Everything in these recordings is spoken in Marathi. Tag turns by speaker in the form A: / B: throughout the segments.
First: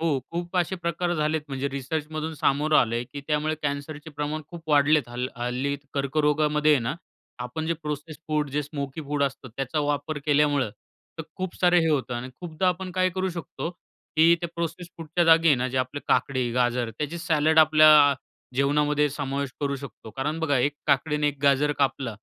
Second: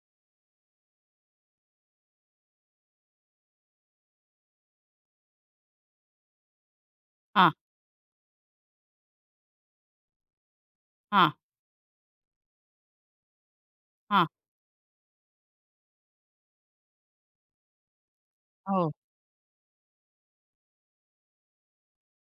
A: हो. खूप असे प्रकार झालेत म्हणजे रिसर्चमधून सामोरं आलंय की त्यामुळे कॅन्सरचे प्रमाण खूप वाढलेत. हल्ल हल्ली कर्करोगामध्ये आहे ना
B: हां.
A: आपण जे प्रोसेस्ड फूड जे स्मोकी फूड असतं त्याचा वापर केल्यामुळं तर
B: हां.
A: खूप सारं हे होतं आणि खूपदा आपण काय करू शकतो
B: हां.
A: की त्या प्रोसेस्ड फूडच्या जागी आहे ना आपले काकडी, गाजर त्याचे सॅलड आपल्या
B: हो.
A: जेवणामध्ये समावेश करू शकतो. कारण बघा, एक काकडी आणि एक गाजर कापला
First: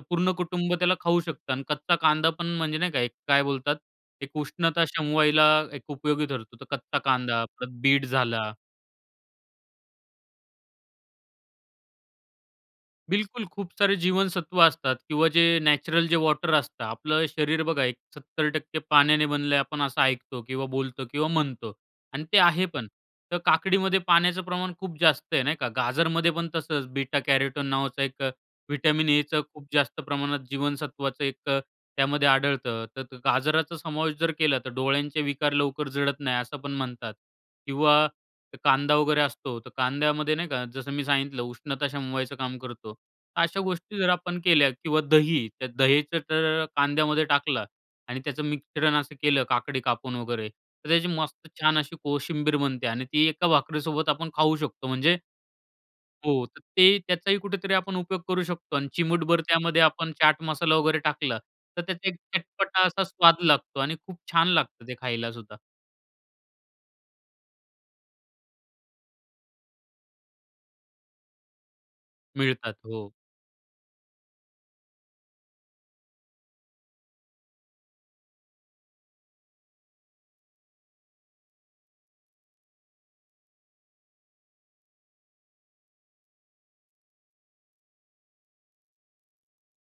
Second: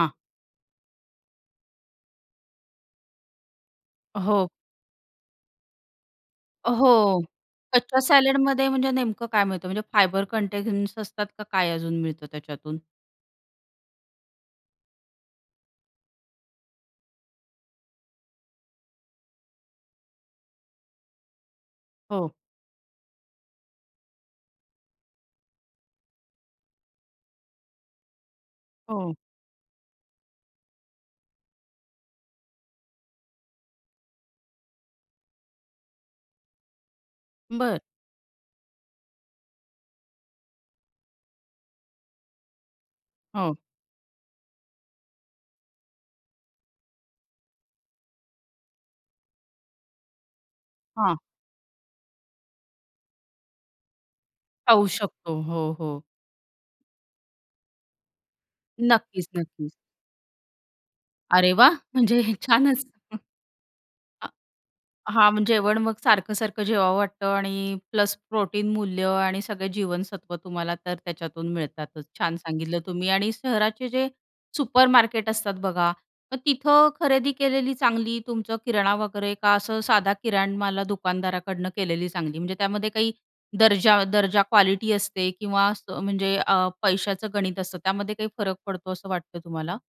A: तर पूर्ण कुटुंब त्याला खाऊ शकतं आणि कच्चा कांदा पण म्हणजे नाही का, काय बोलतात एक
B: हो.
A: उष्णता शमवायला एक उपयोगी ठरतो. तर कच्चा
B: हो.
A: कांदा, परत
B: कच्च्या
A: बीट झाला.
B: सॅलेडमध्ये म्हणजे नेमकं काय मिळतं? म्हणजे फायबर कंटेंट्स असतात का काय अजून मिळतं त्याच्यातून?
A: बिलकुल. खूप सारे जीवनसत्व असतात किंवा जे नॅचरल जे वॉटर असतं. आपलं शरीर बघा एक 70% पाण्याने बनलय आपण असं ऐकतो किंवा बोलतो किंवा म्हणतो. आणि
B: हो.
A: ते आहे पण. तर काकडीमध्ये पाण्याचं प्रमाण खूप जास्त आहे नाही का? गाजरमध्ये पण तसंच बेटा कॅरोटीन नावाचा एक व्हिटॅमिन
B: हो.
A: एच खूप जास्त प्रमाणात जीवनसत्वाचं एक त्यामध्ये आढळतं. तर गाजराचा समावेश जर केला तर डोळ्यांचे विकार लवकर जळत नाही असं पण म्हणतात.
B: बरं.
A: किंवा कांदा वगैरे असतो. तर कांद्यामध्ये नाही का जसं मी सांगितलं उष्णता शमवायचं काम करतो.
B: हो.
A: अशा गोष्टी जर आपण केल्या किंवा दही. त्या दहीचं तर कांद्यामध्ये टाकलं आणि त्याचं मिश्रण असं केलं काकडी कापून वगैरे तर त्याची
B: हां.
A: मस्त छान अशी कोशिंबीर बनते आणि ती एका भाकरी सोबत आपण खाऊ शकतो.
B: खाऊ
A: म्हणजे
B: शकतो. हो, हो.
A: हो. तर ते त्याचाही कुठेतरी आपण उपयोग करू शकतो आणि
B: नक्कीच,
A: चिमूटभर
B: नक्कीच.
A: त्यामध्ये आपण चाट मसाला वगैरे टाकला
B: अरे वाह!
A: तर त्याचा एक
B: म्हणजे छानच.
A: चटपटा असा
B: हं.
A: स्वाद लागतो आणि खूप
B: हां.
A: छान लागतं ते
B: हां.
A: खायला
B: मग
A: सुद्धा.
B: जेवण मग सारखं-सारखं जेवावं वाटतं आणि प्लस प्रोटीन मूल्य आणि सगळे जीवनसत्व तुम्हाला तर त्याच्यातून मिळतातच. छान
A: मिळतात.
B: सांगितलं तुम्ही.
A: हो.
B: आणि शहराचे जे सुपरमार्केट असतात बघा मग तिथं खरेदी केलेली चांगली तुमचं किराणा वगैरे का असं साधा किराण मलाला दुकानदाराकडनं केलेली चांगली? म्हणजे त्यामध्ये काही दर्जा दर्जा क्वालिटी असते किंवा असं म्हणजे पैसाचं गणित असतं त्यामध्ये काही फरक पडतो असं वाटतं तुम्हाला?